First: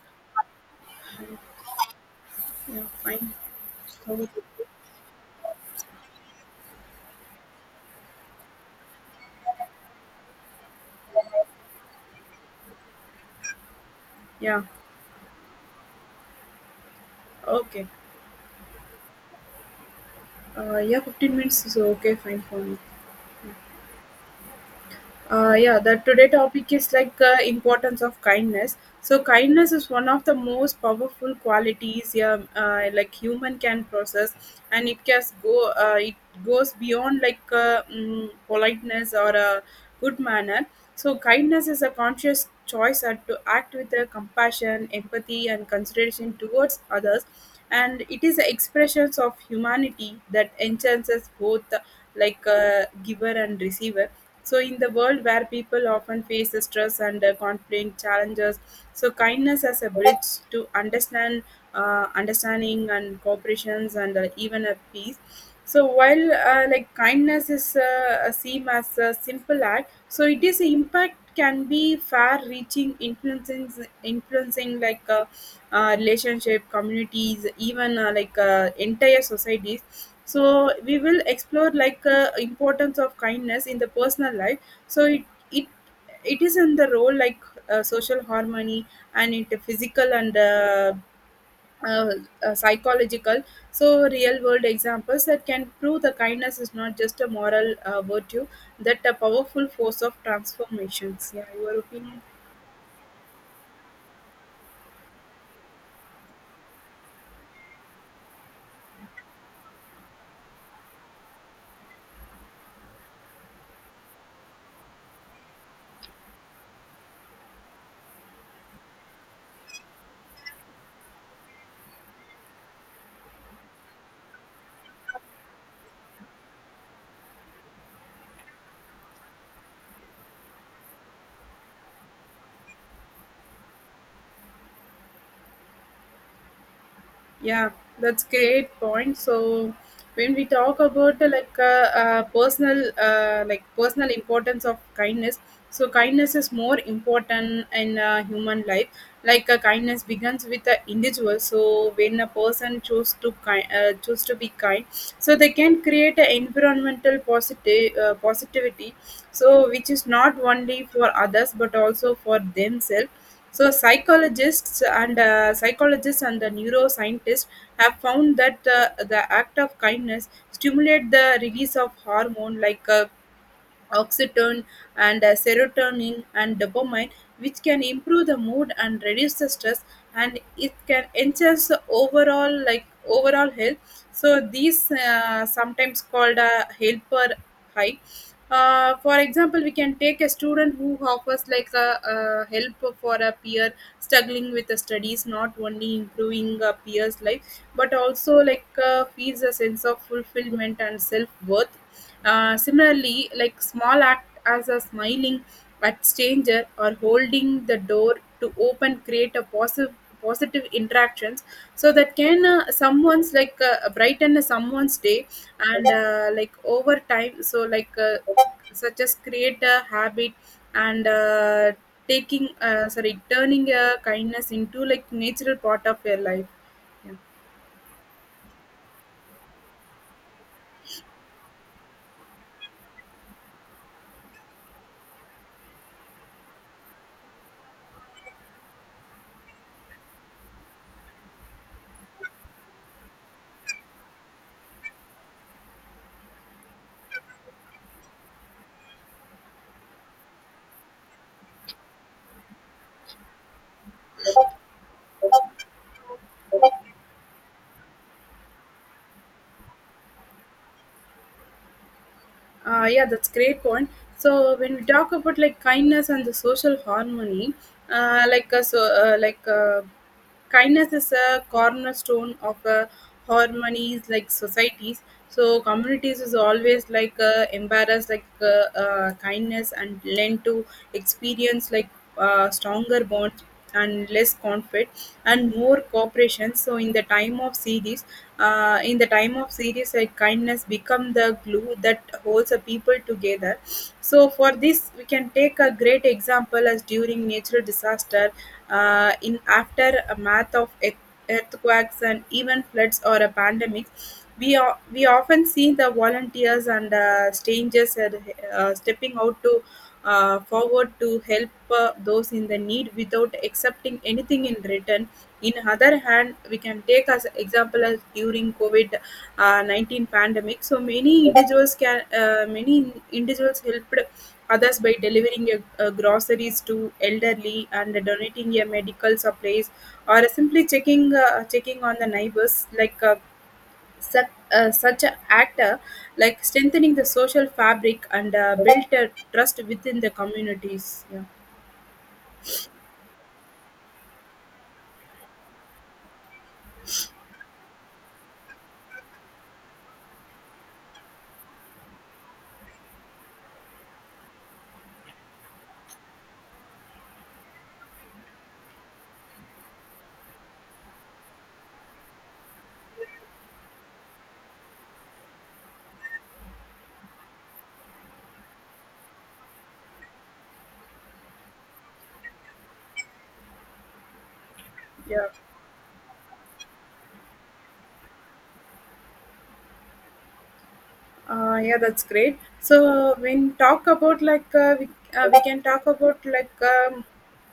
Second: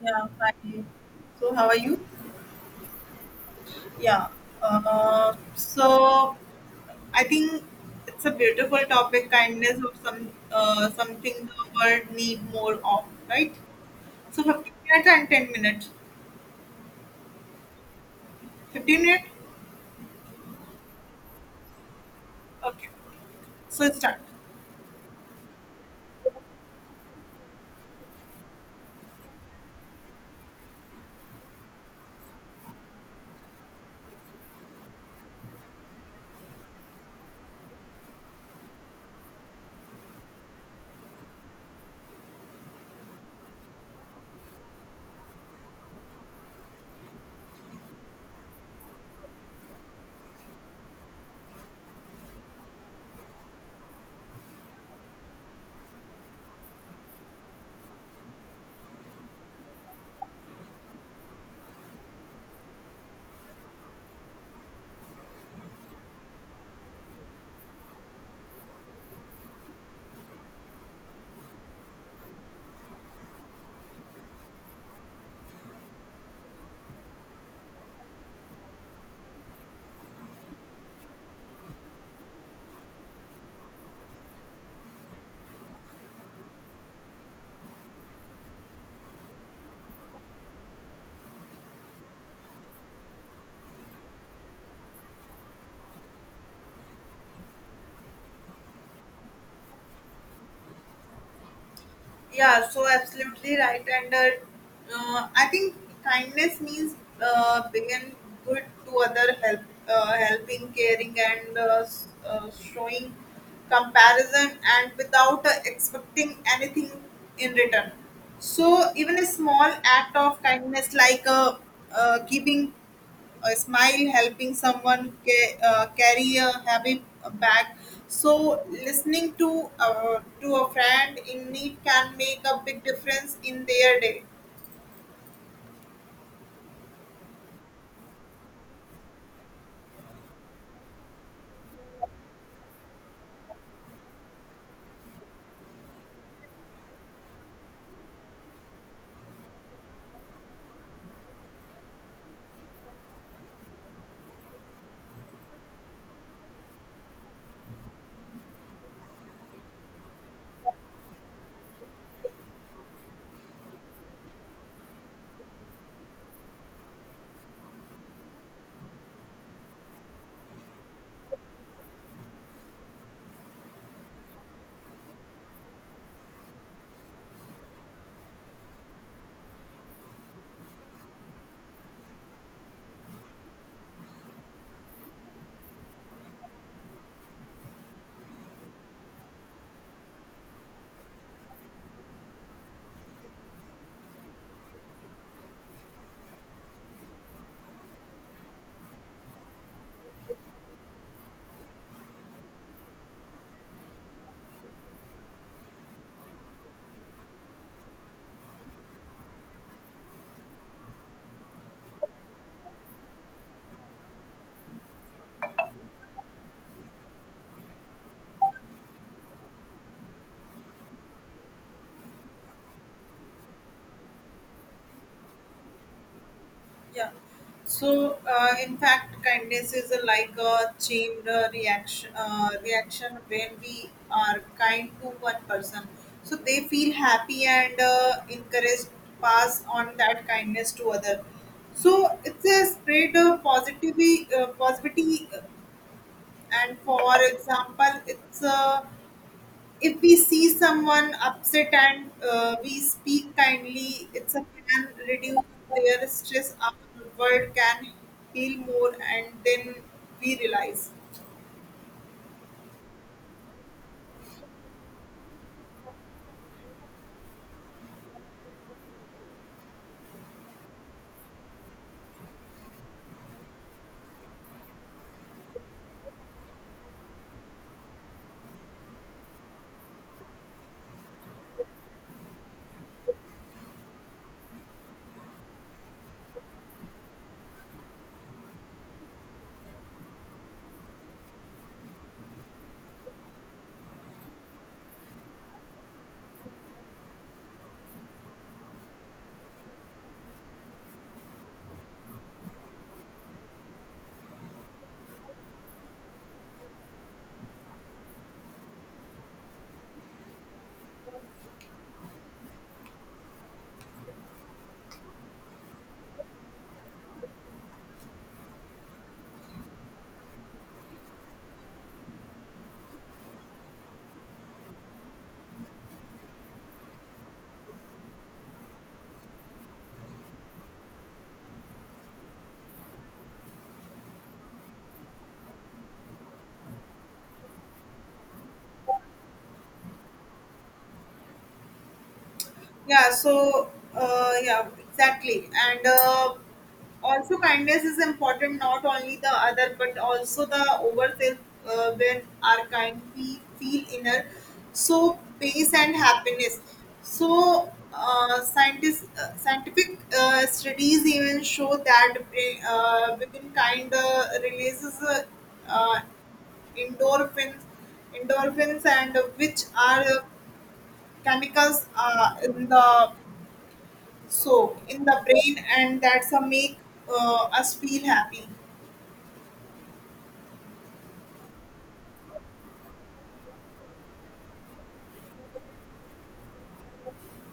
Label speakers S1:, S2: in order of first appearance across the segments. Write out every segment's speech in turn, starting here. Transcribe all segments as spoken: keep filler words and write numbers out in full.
S1: Yeah, hi. So, how are you?
S2: Yeah, fine.
S1: Yeah.
S2: So,
S1: Uh, so, I think it's a beautiful topic, kindness of some uh, something the world need more of, right? So,
S2: yeah,
S1: fifteen minutes and ten minutes.
S2: okay.
S1: fifteen minutes?
S2: Uh, yeah, fifteen minutes is okay, fine for me.
S1: Okay. So, start.
S2: Uh, yeah the today topic is like uh, importance of kindness. So kindness is one of the most powerful qualities, yeah, uh, like human can process, and it can go uh, it goes beyond like uh, mm, politeness or a good manner. So kindness is a conscious choice uh, to act with uh, compassion, empathy and consideration towards others, and it is the expressions of humanity that enhances both, uh, like uh, giver and receiver. So, in the world where people often face the stress and uh, conflict challenges, so kindness as a bridge to understand, uh, understanding and cooperations and uh, even a peace. So while uh, like kindness is uh, a seem as a simple act, so it is impact can be far-reaching, influencing influencing like uh, uh, relationship, communities, even uh, like uh, entire societies. So we will explore like uh, importance of kindness in the personal life. So it it it is in the role like uh, social harmony and into physical and uh, uh, uh, psychological. So real world examples that can prove the kindness is not just a moral uh, virtue, that a powerful force of transformations. Yeah, your opinion?
S1: Yeah, so absolutely right. And uh, uh, I think kindness means uh, being good to other, help, uh, helping, caring, and uh, s- uh, showing comparison, and without uh, expecting anything in return. So even a small act of kindness, like uh, uh, keeping a smile, helping someone ca- uh, carry a heavy bag. So, listening to uh, to a friend in need can make a big difference in their day.
S2: Yeah, that's great point. So when we talk about uh, like uh, uh, personal uh, like personal importance of kindness, so kindness is more important in uh, human life. Like uh, kindness begins with the individual. So when a person choose to kind uh, choose to be kind, so they can create an environmental positive uh, positivity. So which is not only for others but also for themselves. So psychologists and uh, psychologists and the neuroscientists have found that uh, the act of kindness stimulate the release of hormone like uh, oxytocin and uh, serotonin and dopamine, which can improve the mood and reduce the stress, and it can enhance the overall like overall health. So these uh, sometimes called a helper high. Uh, for example, we can take a student who offers like a, a help for a peer struggling with the studies, not only improving a peer's life but also like uh, feels a sense of fulfillment and self-worth. Uh, similarly, like small act as a smiling at stranger or holding the door to open create a positive positive interactions. So that can uh, someone's like uh, brighten someone's day, and uh, like over time so like uh, such as create a habit, and uh, taking uh, sorry turning uh, kindness into like natural part of your life.
S1: Yeah.
S2: Yeah.
S1: So, uh, in fact, kindness is a, like a chain uh, reaction. Uh, reaction when we are kind to one person, so they feel happy and uh, encouraged to pass on that kindness to other. So it's a spread of positivity, uh, positivity and for example it's uh, if we see someone upset and uh, we speak kindly it's a can reduce their stress our world can heal more and then we realize.
S2: Uh, yeah, that's great point. So when we talk about like kindness and the social harmony, uh, like uh, so, uh, like uh, kindness is a cornerstone of uh, harmonies like societies. So communities is always like uh, embarrassed like uh, uh, kindness and lend to experience like uh, stronger bonds and less conflict and more cooperation. So in the time of series uh, in the time of series like kindness become the glue that holds a people together. So for this we can take a great example as during natural disaster, uh, in after a math of earth- earthquakes and even floods or a pandemic, we, are, we often see the volunteers and uh, strangers are, uh, stepping out to uh, forward to help uh, those in the need without accepting anything in return. In other hand, we can take as example as during COVID uh, nineteen pandemic. So many individuals can uh, many individuals helped others by delivering a, a groceries to elderly and donating a medical supplies or simply checking uh, checking on the neighbors like uh, such, uh, such an actor like strengthening the social fabric and uh, built a trust within the communities. Yeah.
S1: Yeah, so uh, yeah, exactly. And uh, also, kindness is important not only the other but also the overself uh, when are kind, we feel inner so peace and happiness. So, uh, scientists, uh, scientific uh, studies even show that brain, uh, within kind uh, releases uh, uh, endorphins endorphins and which are uh, chemicals uh, in the so in the
S2: Yeah.
S1: brain and that's a make uh, us feel happy.
S2: Uh, yeah, that's great. So when talk about like uh, we, uh, we can talk about like um,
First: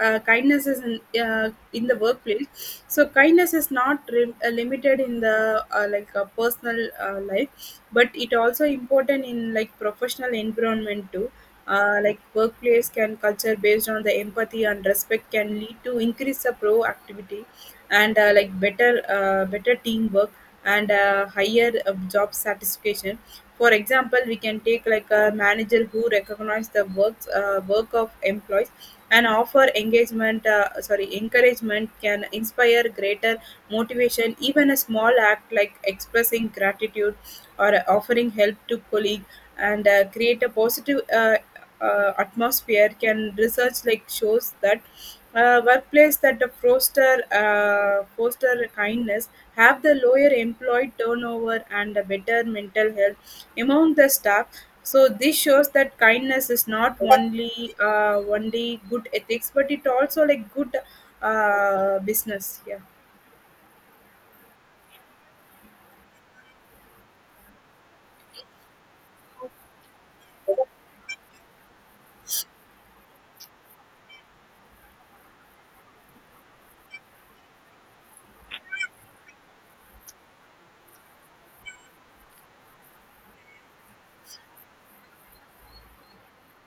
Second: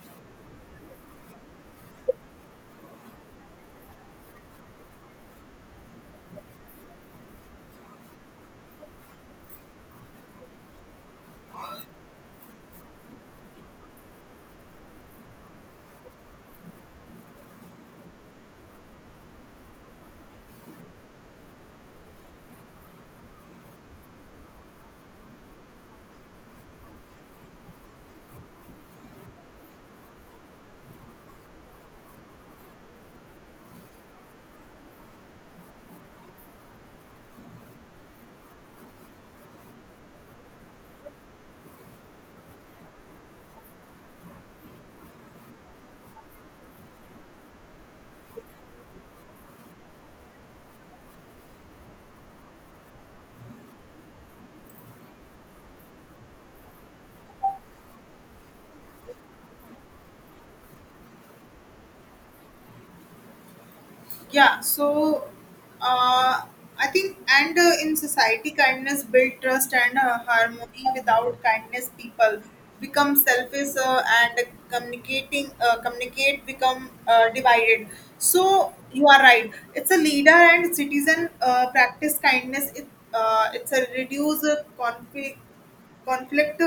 S2: uh, kindness is in, uh, in the workplace. So kindness is not re- uh, limited in the uh, like uh, personal uh, life, but it also important in like professional environment too. Uh, like workplace can culture based on the empathy and respect can lead to increase the proactivity and uh, like better uh, better teamwork and uh, higher uh, job satisfaction. For example we can take like a manager who recognize the works uh, work of employees and offer engagement uh, sorry encouragement can inspire greater motivation. Even a small act like expressing gratitude or offering help to colleague and uh, create a positive uh, uh, atmosphere. Can research like shows that uh, workplace that the foster uh, foster kindness have the lower employee turnover and a better mental health among the staff. So this shows that kindness is not only uh, only good ethics but it also like good uh, business. Yeah.
S1: Yeah, so uh, I think and uh, in society kindness build trust and uh, harmony without kindness people become selfish uh, and communicating uh, communicate become uh, divided. So you are right, it's a leader and citizen uh, practice kindness it, uh, it's a reduce uh, conflict conflict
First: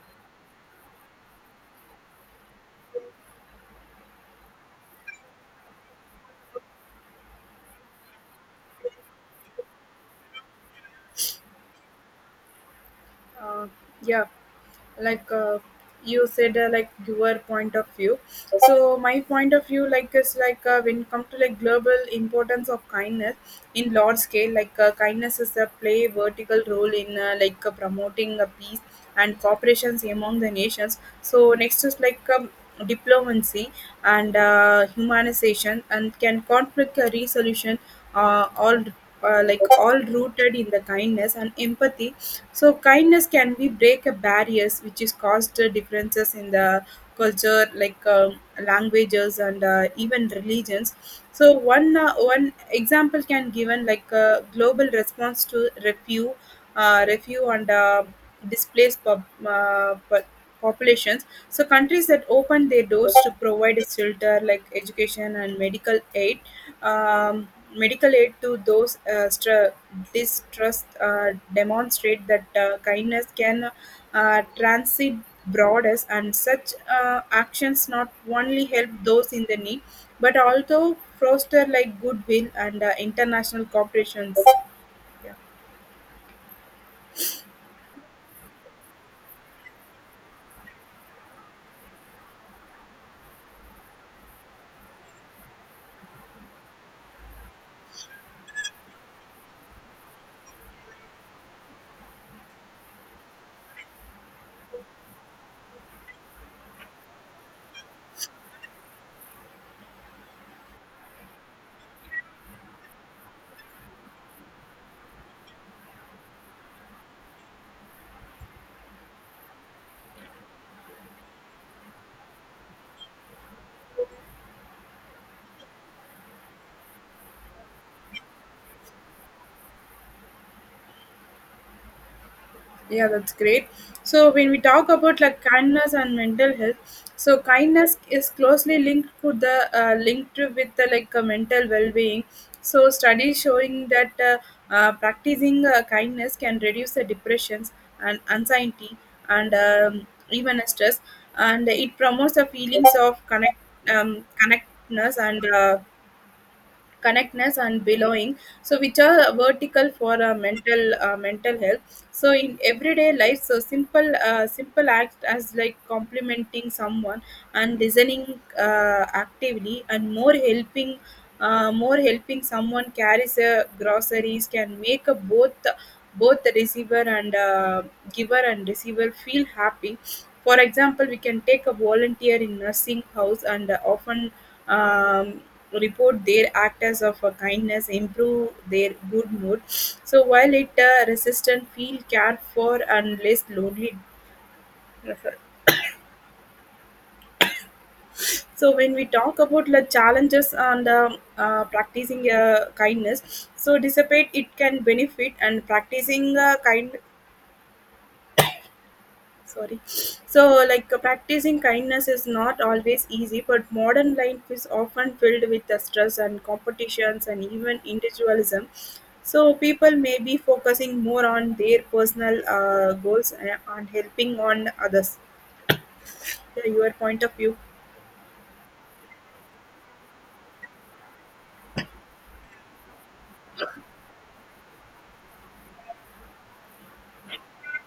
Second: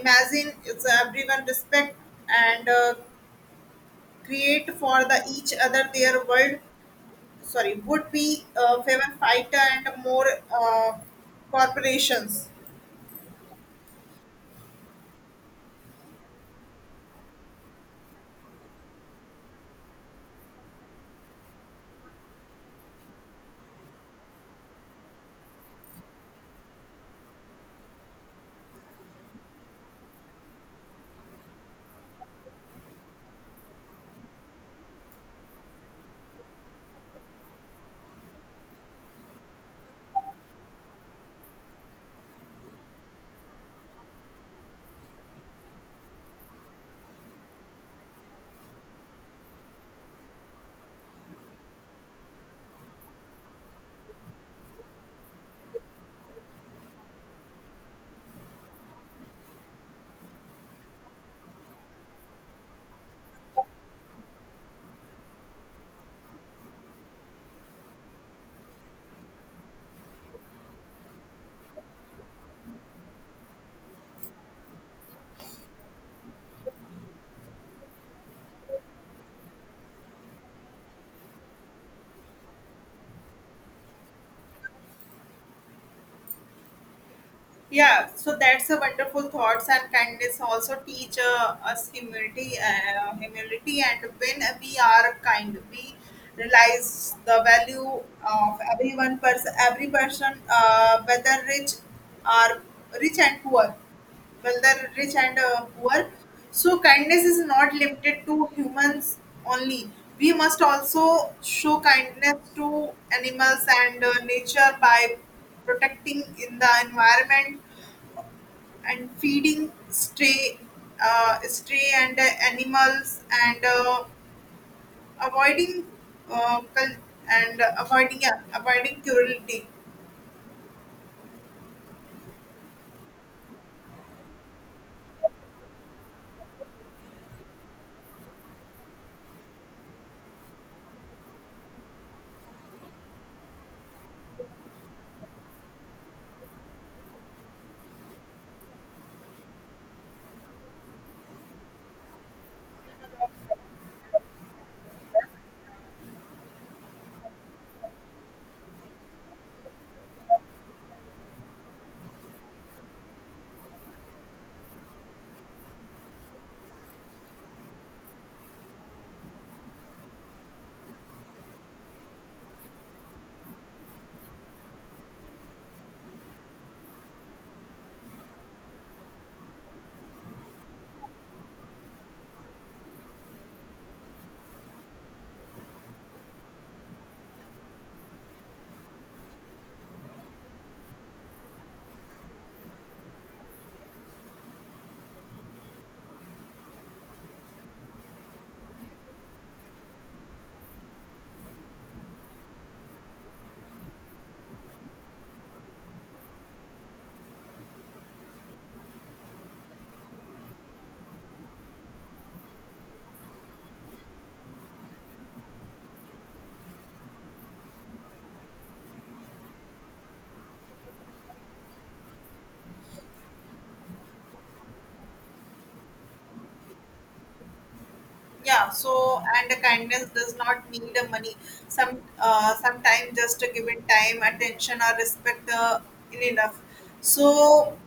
S1: imagine it's everyone respect and uh, create for the each other their world sorry would be uh, favor fighter and more uh, corporations.
S2: uh, yeah, like uh, you said uh, like your point of view. So my point of view like is like uh, when it comes to like global importance of kindness in large scale, like uh, kindness is a play vertical role in uh, like uh, promoting uh, peace and cooperations among the nations. So next is like um, diplomacy and uh, humanization and can conflict uh, resolution, uh, all uh, like all rooted in the kindness and empathy. So kindness can be break a barriers which is caused uh, differences in the culture like uh, languages and uh, even religions. So one uh, one example can given like a global response to refugee uh, refugee and uh, displaced pop, uh, po- populations. So countries that open their doors to provide shelter like education and medical aid, um, medical aid to those uh, stra- distrust uh, demonstrate that uh, kindness can uh, transit borders, and such uh, actions not only help those in the need but also foster like goodwill and uh, international cooperations.
S1: Yeah, so that's a wonderful thoughts and kindness also teach uh, us humility uh, humility and when we are kind we realize the value of everyone person every person uh, whether rich or rich and poor well the rich and uh, poor. So kindness is not limited to humans only, we must also show kindness to animals and uh, nature by protecting in the environment and feeding stray uh, stray and uh, animals and uh, avoiding uh, cul- and uh, avoiding yeah, avoiding cruelty.
S2: Yeah, that's great. So when we talk about like kindness and mental health, so kindness is closely linked to the uh, linked with the like uh, mental well-being. So studies showing that uh, uh, practicing uh, kindness can reduce the depressions and anxiety and um, even stress, and it promotes the feelings of connect um, connectedness and uh, connectness and belonging, so which are vertical for uh, mental uh, mental health. So in everyday life so simple uh, simple act as like complimenting someone and listening uh, actively and more helping uh, more helping someone carries uh, groceries can make a both both the receiver and uh, giver and receiver feel happy. For example we can take a volunteer in nursing house and uh, often um, report their acts of uh, kindness, improve their good mood. So while it uh, resistant, feel cared for and less lonely. So when we talk about the challenges and um, uh, practicing uh, kindness, so dissipate it can benefit and practicing uh, kindness, sorry, so like uh, practicing kindness is not always easy, but modern life is often filled with the stress and competitions and even individualism. So people may be focusing more on their personal uh, goals, eh, and on helping on others. Yeah, your point of view?
S1: Yeah, so and the kindness does not need a money. Some uh, sometimes just a given time, attention or respect uh, in enough. So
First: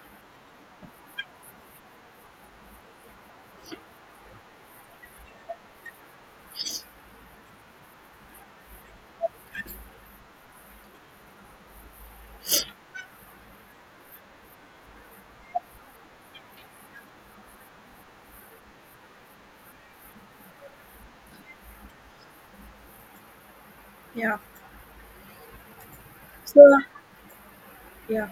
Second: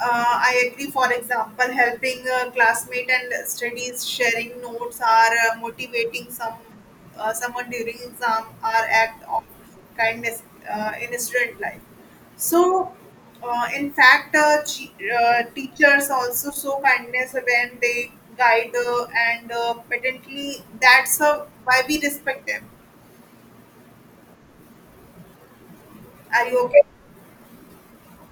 S1: uh, I agree. For example, helping a classmate and studies, sharing notes, or uh, motivating some uh, someone during exam are act of kindness uh, in student life. So, uh, in fact, uh, che- uh, teachers also show kindness when they guide uh, and uh, patently. That's uh, why we respect them.
S2: Yeah.
S1: Are you
S2: So
S1: okay?
S2: yeah,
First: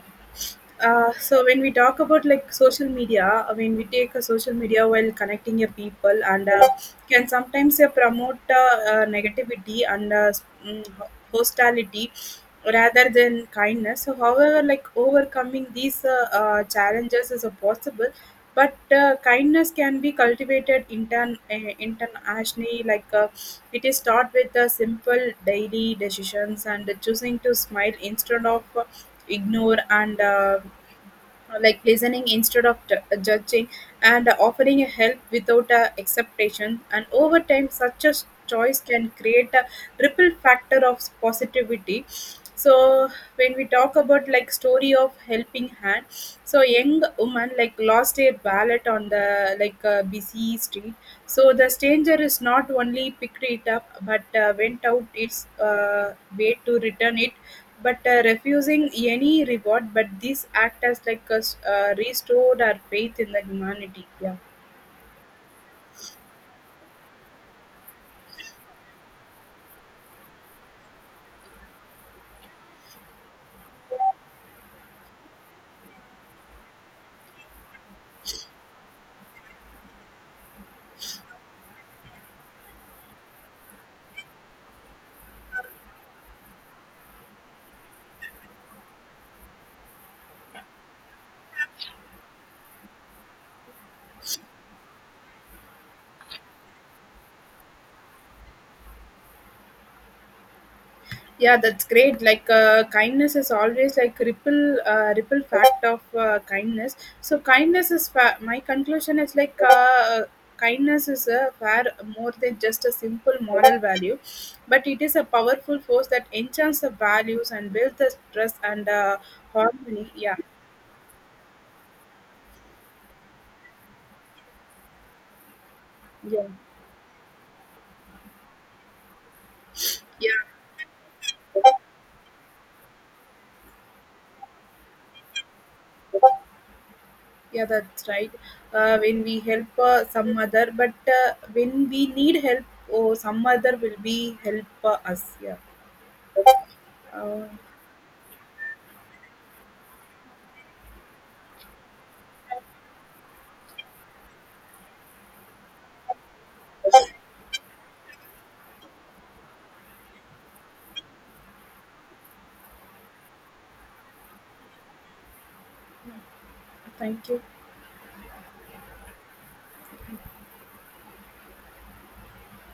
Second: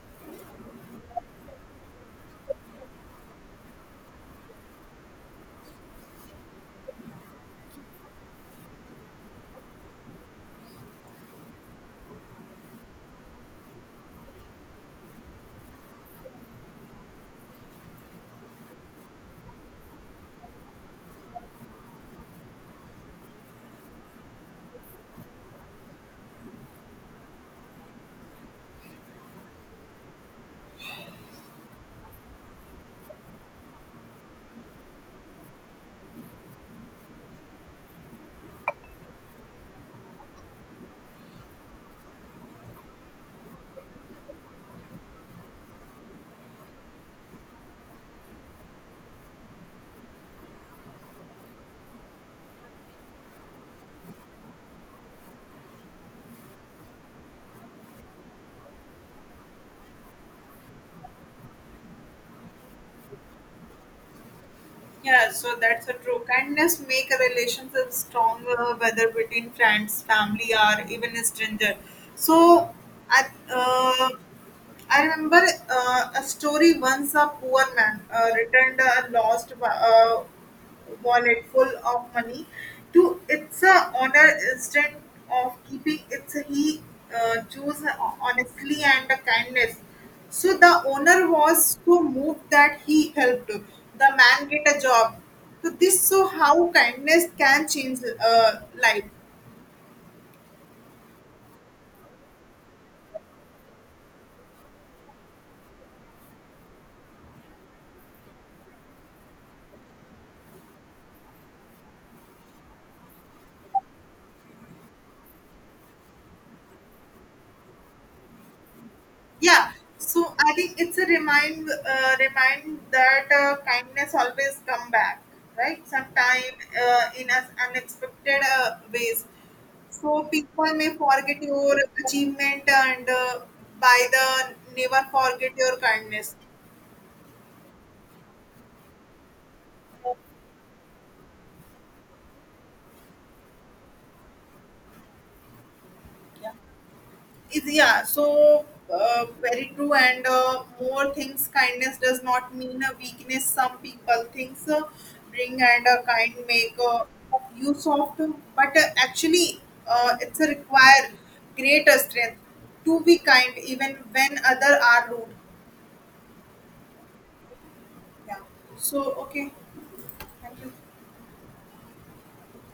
S2: uh, so when we talk about like social media, I mean we take a social media while connecting your people and uh, can sometimes uh, promote uh, uh, negativity and uh, s- mm, ho- hostility rather than kindness. So however, like overcoming these uh, uh, challenges is uh, possible, but uh, kindness can be cultivated intern uh, internationally. Like uh, it is start with the simple daily decisions and choosing to smile instead of. Uh, ignore and uh, uh, like listening instead of ju- uh, judging and offering a help without a expectation. And over time such a s- choice can create a ripple factor of positivity. So when we talk about like story of helping hand, so young woman like lost her wallet on the like uh, busy street. So the stranger is not only picked it up but uh, went out its uh, way to return it, but uh, refusing any reward. But this act as like a s- uh, restored our faith in the humanity. Yeah.
S1: Yeah, so that's a true. Kindness make a relationship stronger, whether between friends, family, or even a stranger. So, I, uh, I remember uh, a story. Once a poor man uh, returned a lost wa- uh, wallet full of money to its uh, owner instead of keeping it, he uh, chose honestly and kindness. So the owner was so moved that he helped the man get a job. So this so how kindness can change uh, life.
S2: Yeah, that's great. Like uh, kindness is always like ripple uh, ripple fact of uh, kindness. So kindness is fa- my conclusion is like. Uh, kindness is a far more than just a simple moral value, but it is a powerful force that enchants the values and builds the trust and uh,
S1: Yeah,
S2: harmony.
S1: so
S2: Yeah.
S1: I think it's a remind uh, remind that uh, kindness always come back, right?
S2: Yeah.
S1: Sometime uh, in as unexpected uh, ways. So
S2: Yeah.
S1: people may forget your achievement and uh, by the never forget your kindness.
S2: Yeah, that's right. Uh, when we help uh, some other, but uh, when we need help, oh, some other will be help uh, us. Yeah.
S1: Yeah.
S2: Uh,
S1: is yeah so uh, Very true, and uh, more things kindness does not mean a weakness. Some people thinks uh, bring and uh, kind make uh, you soft, but uh, actually uh, it's a require greater strength to be kind even when other are rude.
S2: Thank you.
S1: Yeah, so okay, thank you.